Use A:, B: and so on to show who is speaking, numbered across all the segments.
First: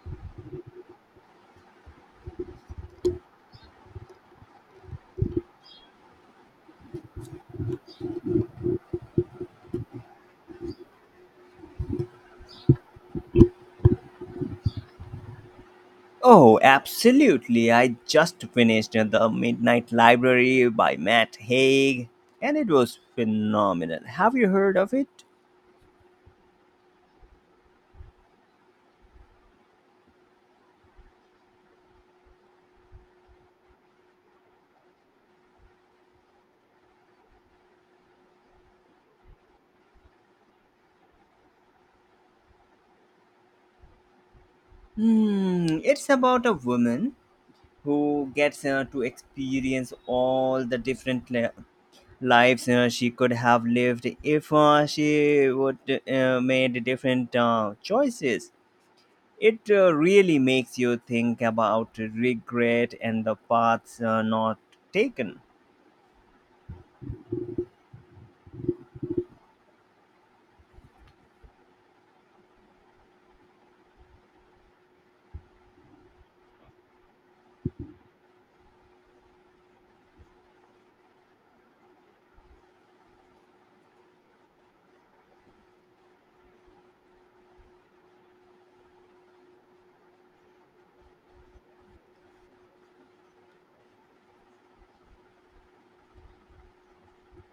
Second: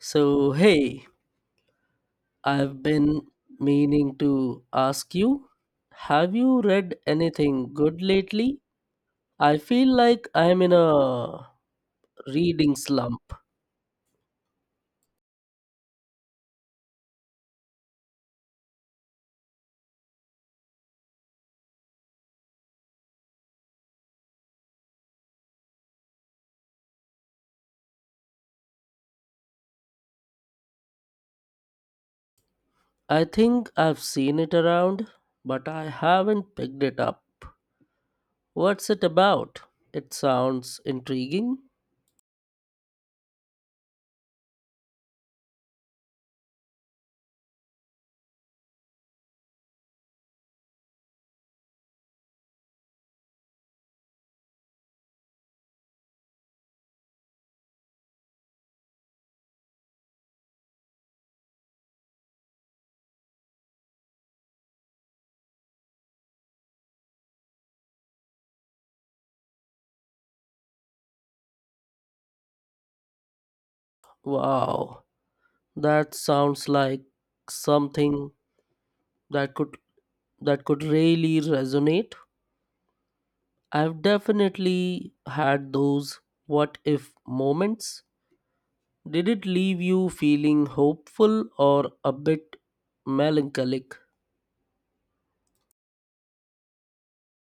A: So, hey, I've been meaning to ask you, have you read anything good lately? I feel like I'm in a reading slump.
B: Oh, absolutely. I just finished The Midnight Library by Matt Haig, and it was phenomenal. Have you heard of it?
A: I think I've seen it around, but I haven't picked it up. What's it about? It sounds intriguing.
B: Hmm, it's about a woman who gets to experience all the different lives she could have lived if she would made different choices. It really makes you think about regret and the paths not taken.
A: Wow, that sounds like something that could that could really resonate. I've definitely had those what if moments. Did it leave you feeling hopeful or a bit melancholic?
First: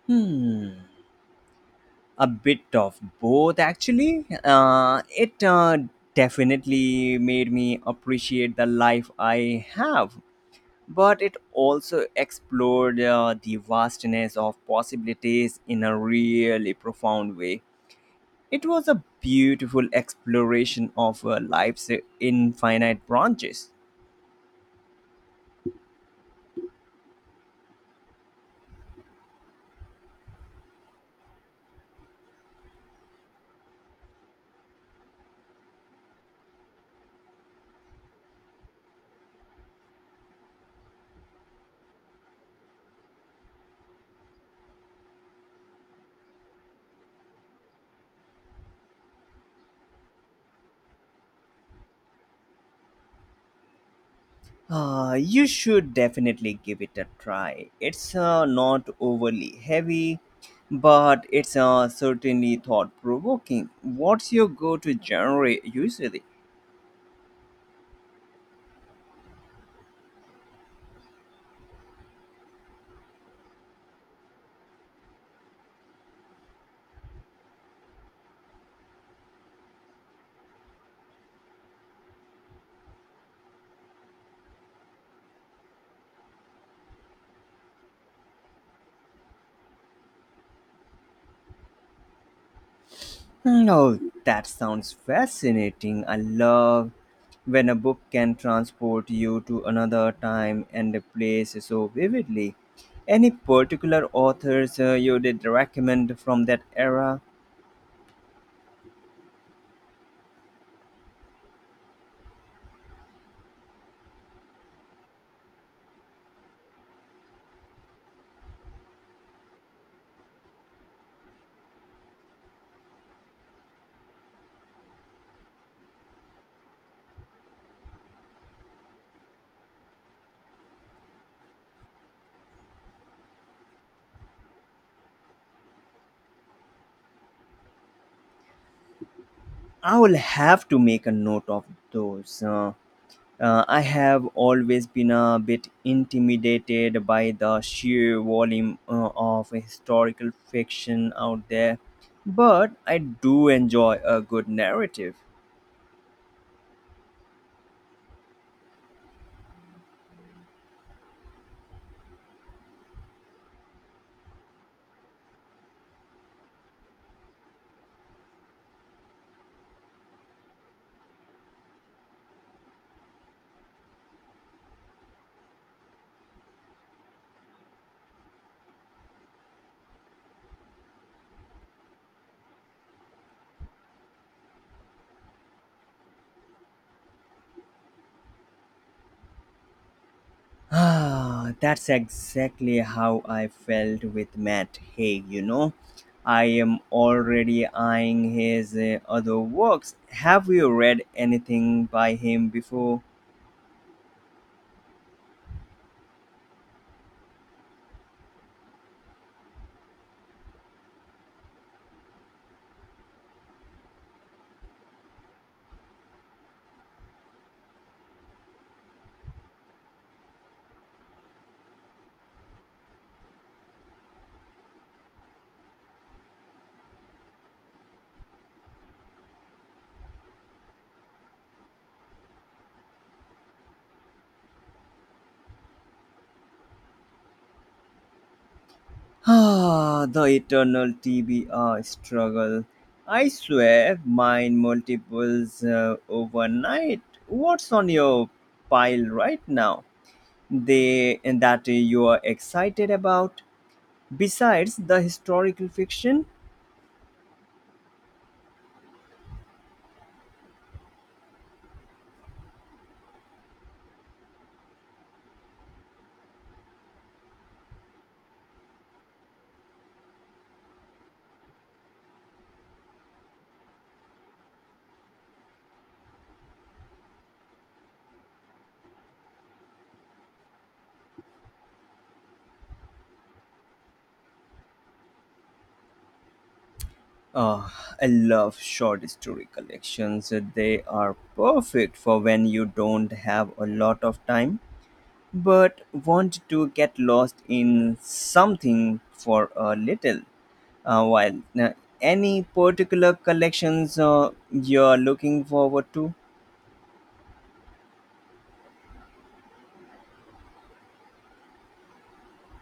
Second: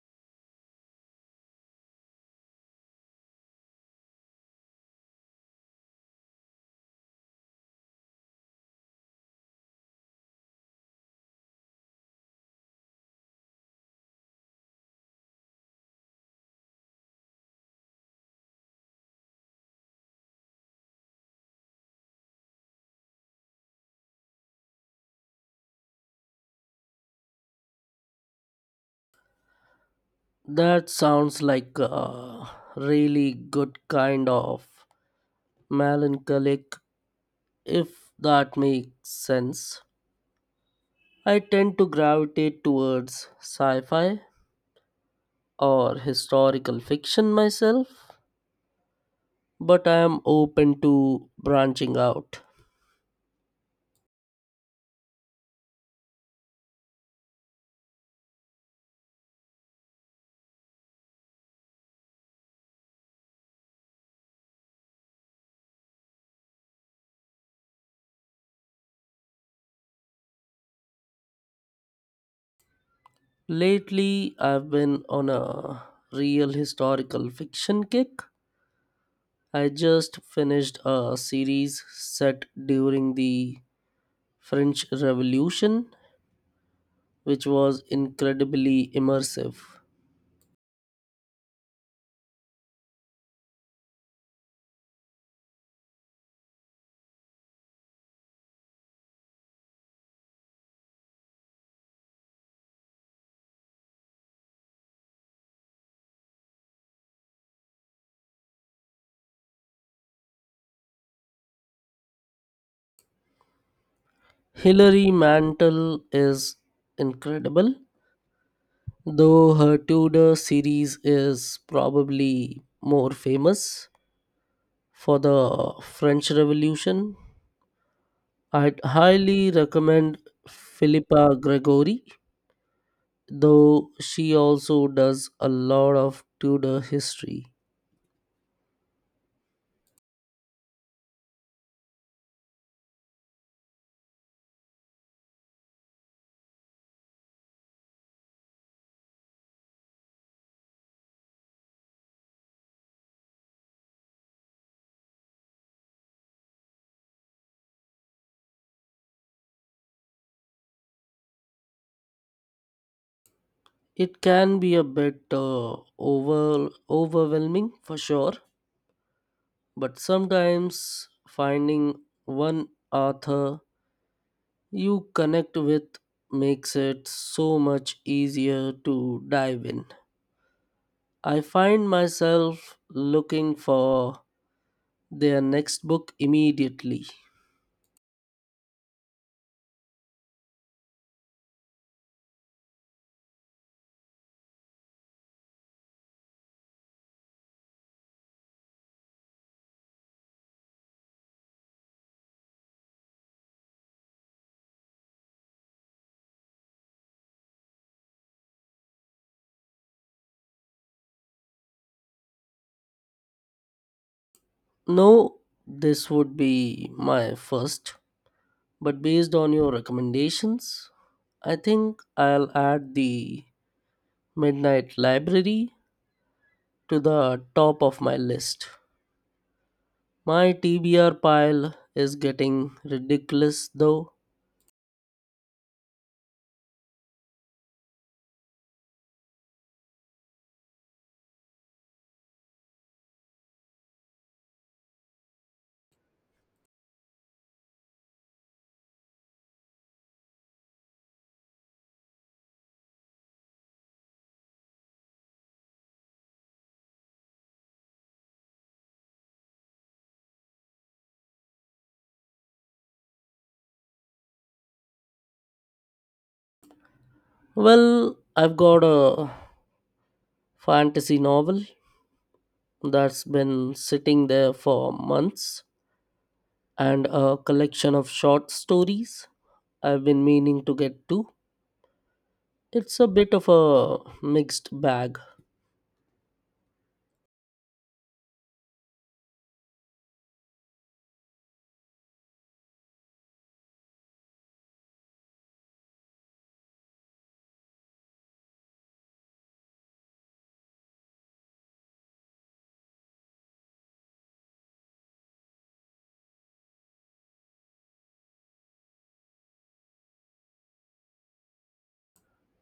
B: Hmm, a bit of both, actually. It definitely made me appreciate the life I have, but it also explored the vastness of possibilities in a really profound way. It was a beautiful exploration of life's infinite branches.
A: That sounds like a really good kind of melancholic, if that makes sense. I tend to gravitate towards sci fi or historical fiction myself, but I am open to branching out.
B: You should definitely give it a try. It's not overly heavy, but it's certainly thought provoking. What's your go to genre usually?
A: Lately, I've been on a real historical fiction kick. I just finished a series set during the French Revolution, which was incredibly immersive.
B: No, that sounds fascinating. I love when a book can transport you to another time and a place so vividly. Any particular authors you did recommend from that era?
A: Hilary Mantel is incredible, though her Tudor series is probably more famous for the French Revolution. I'd highly recommend Philippa Gregory, though she also does a lot of Tudor history.
B: I will have to make a note of those. I have always been a bit intimidated by the sheer volume of historical fiction out there, but I do enjoy a good narrative.
A: It can be a bit overwhelming for sure, but sometimes finding one author you connect with makes it so much easier to dive in. I find myself looking for their next book immediately.
B: Ah, that's exactly how I felt with Matt Haig, you know. I am already eyeing his other works. Have you read anything by him before?
A: No, this would be my first. But based on your recommendations, I think I'll add the Midnight Library to the top of my list. My TBR pile is getting ridiculous though.
B: Ah, the eternal TBR struggle. I swear, mine multiples overnight. What's on your pile right now? They that you are excited about. Besides the historical fiction,
A: Well, I've got a fantasy novel that's been sitting there for months and a collection of short stories I've been meaning to get to. It's a bit of a mixed bag.
B: ah, I love short story collections. They are perfect for when you don't have a lot of time, but want to get lost in something for a little while. Now, any particular collections you're looking forward to?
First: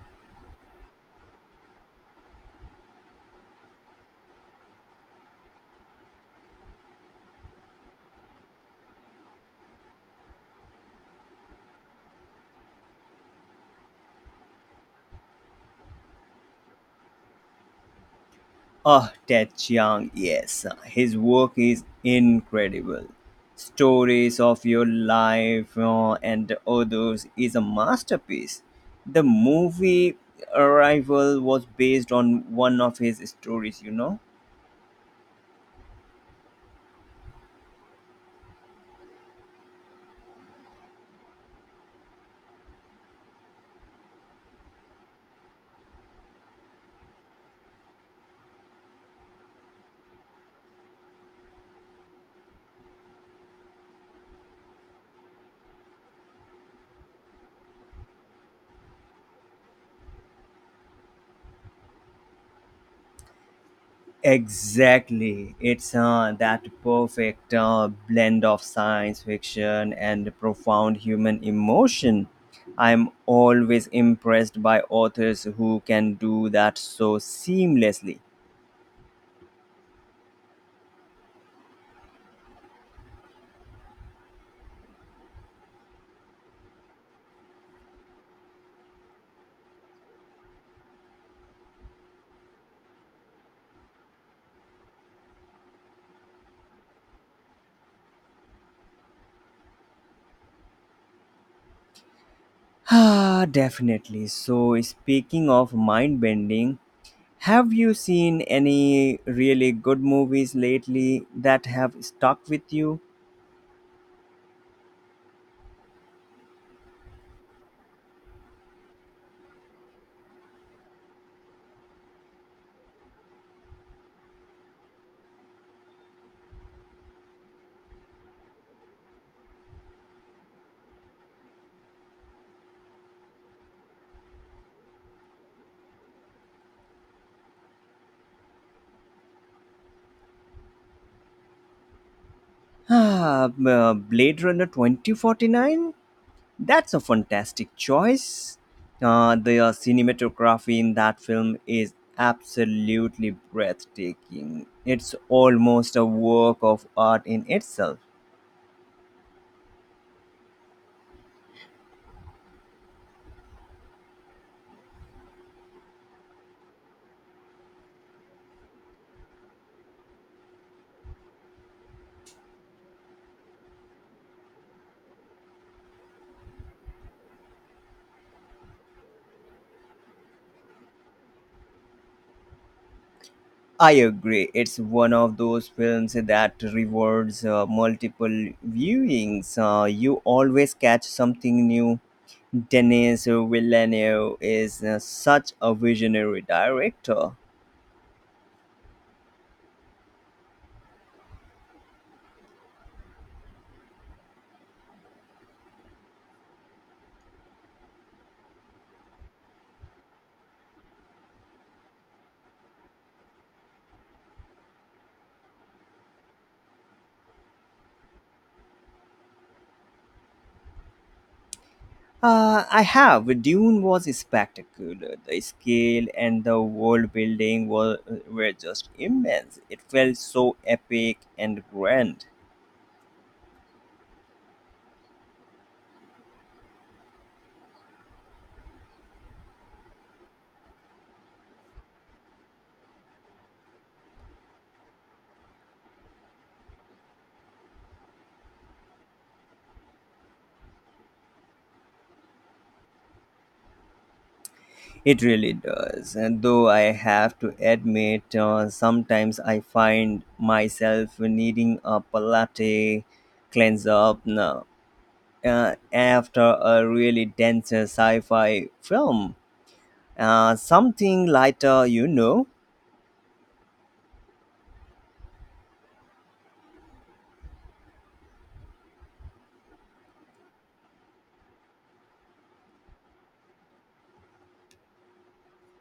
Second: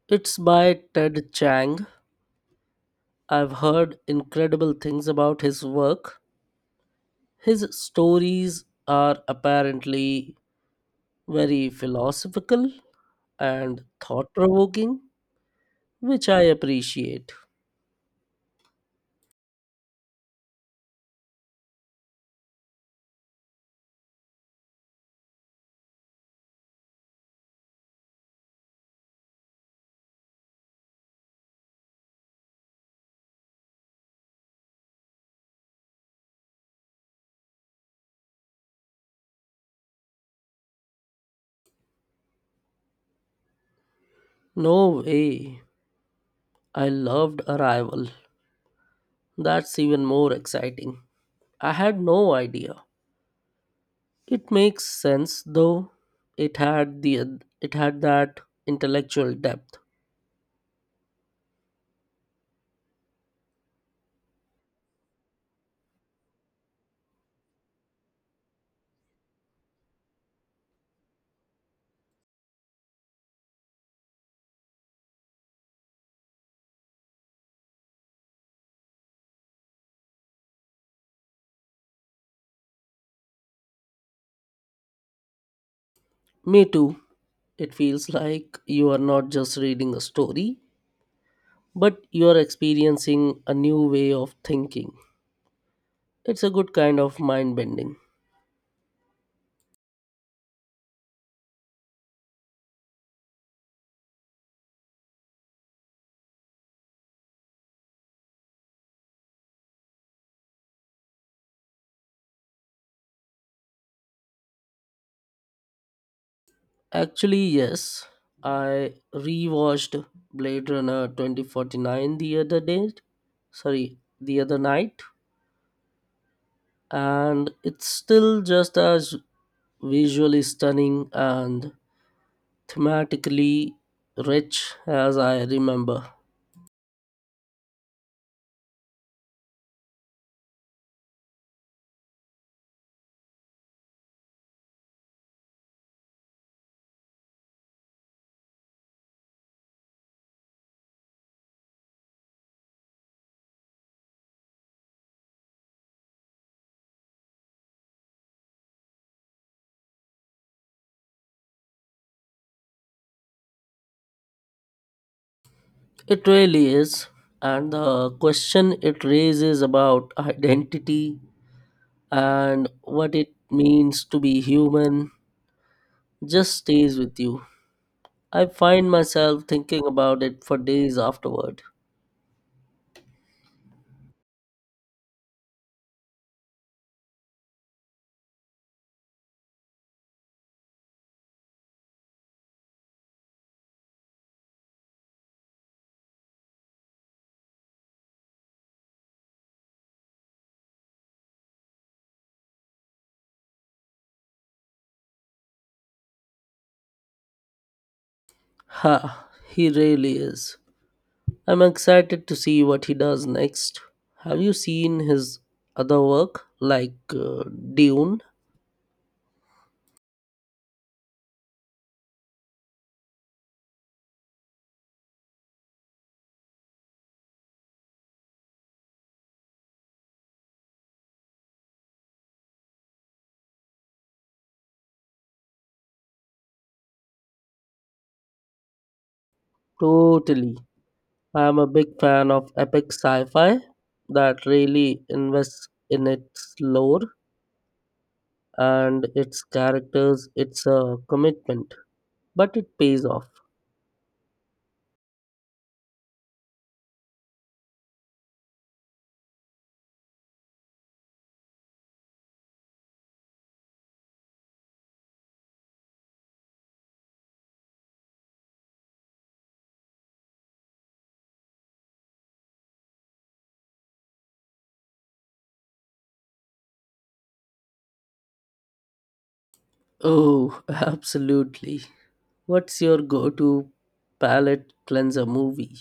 A: It's by Ted Chang. I've heard incredible things about his work. His stories are apparently very philosophical and thought provoking, which I appreciate.
B: Oh, Ted Chiang, yes. His work is incredible. Stories of Your Life and Others is a masterpiece. The movie Arrival was based on one of his stories, you know?
A: No way. I loved Arrival. That's even more exciting. I had no idea. It makes sense though. It had that intellectual depth.
B: Exactly. It's that perfect blend of science fiction and profound human emotion. I'm always impressed by authors who can do that so seamlessly.
A: Me too. It feels like you are not just reading a story, but you are experiencing a new way of thinking. It's a good kind of mind bending.
B: Ah, definitely. So, speaking of mind bending, have you seen any really good movies lately that have stuck with you?
A: Actually, yes, I rewatched Blade Runner 2049 the other day. Sorry, the other night. And it's still just as visually stunning and thematically rich as I remember.
B: Ah, Blade Runner 2049? That's a fantastic choice. The cinematography in that film is absolutely breathtaking. It's almost a work of art in itself.
A: It really is. And the question it raises about identity and what it means to be human just stays with you. I find myself thinking about it for days afterward.
B: I agree. It's one of those films that rewards multiple viewings. You always catch something new. Denis Villeneuve is such a visionary director.
A: Ha, he really is. I'm excited to see what he does next. Have you seen his other work, like Dune?
B: I have. Dune was spectacular. The scale and the world building were just immense. It felt so epic and grand.
A: Totally. I'm a big fan of epic sci fi that really invests in its lore and its characters. It's a commitment, but it pays off.
B: It really does. And though I have to admit, sometimes I find myself needing a palate cleanse up now. After a really dense sci fi film, something lighter, you know.
A: Oh, absolutely. What's your go to palate cleanser movie?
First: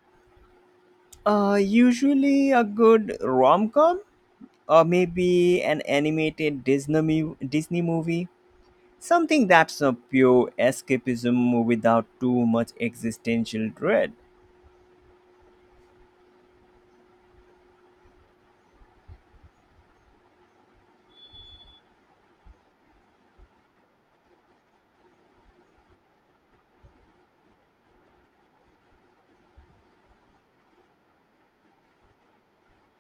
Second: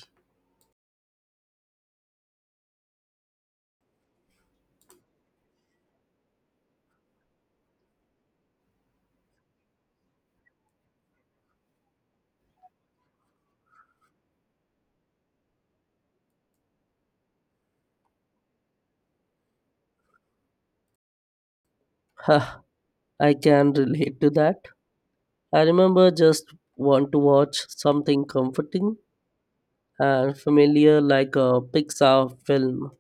B: Usually a good rom com or maybe an animated Disney movie, something that's a pure escapism without too much existential dread.
A: Huh, I can relate to that. I remember just want to watch something comforting and familiar like a Pixar film.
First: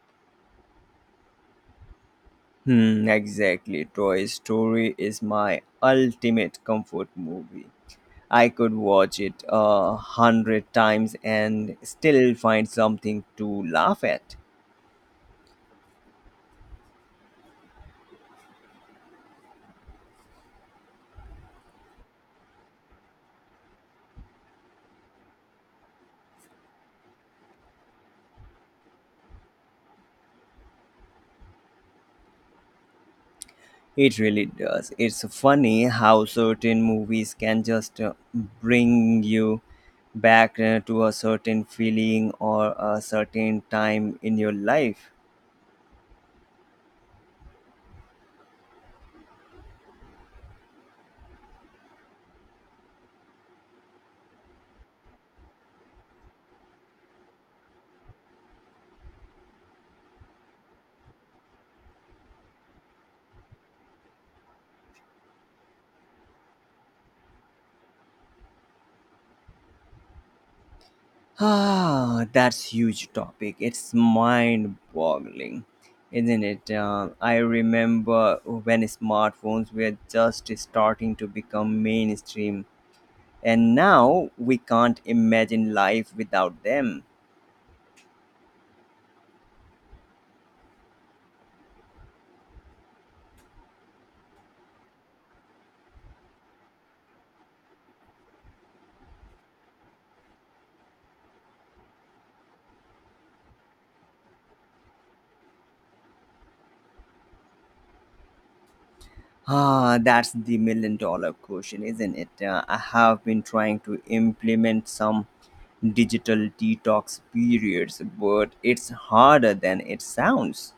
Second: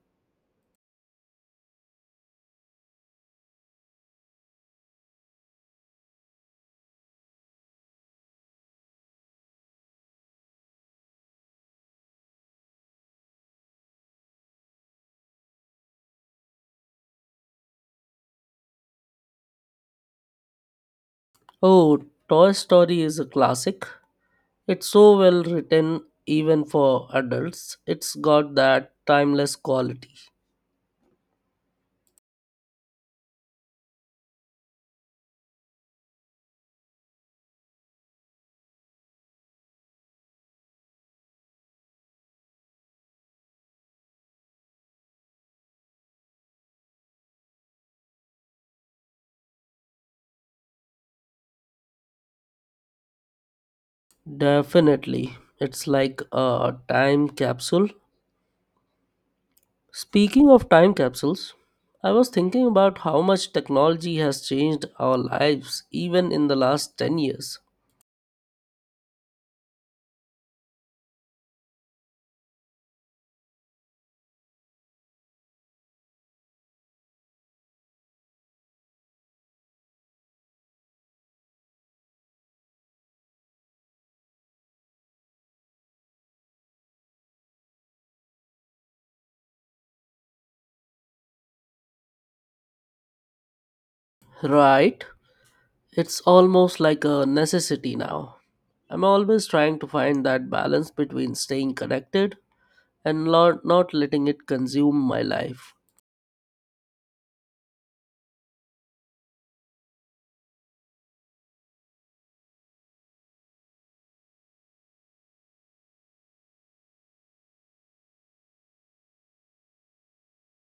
B: Hmm, exactly. Toy Story is my ultimate comfort movie. I could watch it a hundred times and still find something to laugh at.
A: Oh, Toy Story is a classic. It's so well written even for adults. It's got that timeless quality.
B: It really does. It's funny how certain movies can just bring you back to a certain feeling or a certain time in your life.
A: Definitely. It's like a time capsule. Speaking of time capsules, I was thinking about how much technology has changed our lives even in the last 10 years.
B: Ah, that's huge topic. It's mind-boggling, isn't it? I remember when smartphones were just starting to become mainstream, and now we can't imagine life without them.
A: Right? It's almost like a necessity now. I'm always trying to find that balance between staying connected and not letting it consume my life.
B: Ah, that's the million dollar question, isn't it? I have been trying to implement some digital detox periods, but it's harder than it sounds.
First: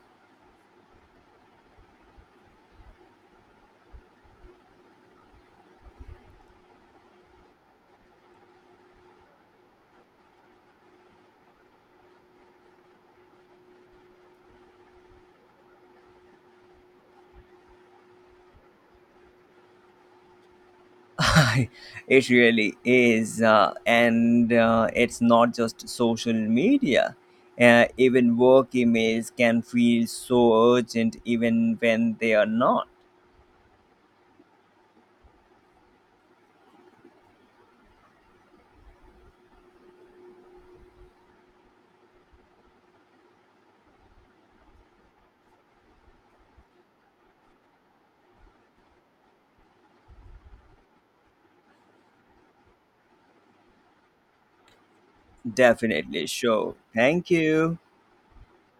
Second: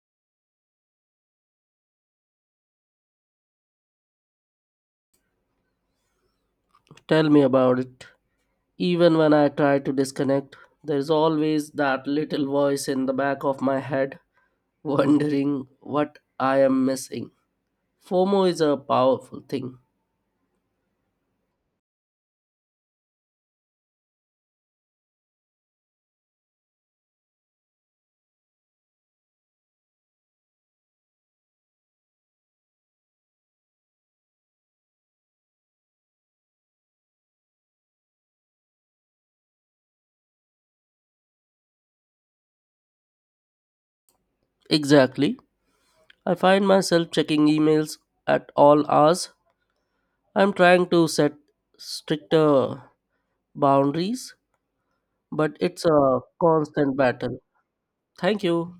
A: Tell me about it. Even when I try to disconnect, there's always that little voice in the back of my head wondering what I am missing. FOMO is a powerful thing.
B: It really is. And it's not just social media. Even work emails can feel so urgent, even when they are not.
A: Exactly. I find myself checking emails at all hours. I'm trying to set stricter boundaries, but it's a
B: Definitely. Sure.
A: constant
B: Thank
A: battle.
B: you.
A: Thank you.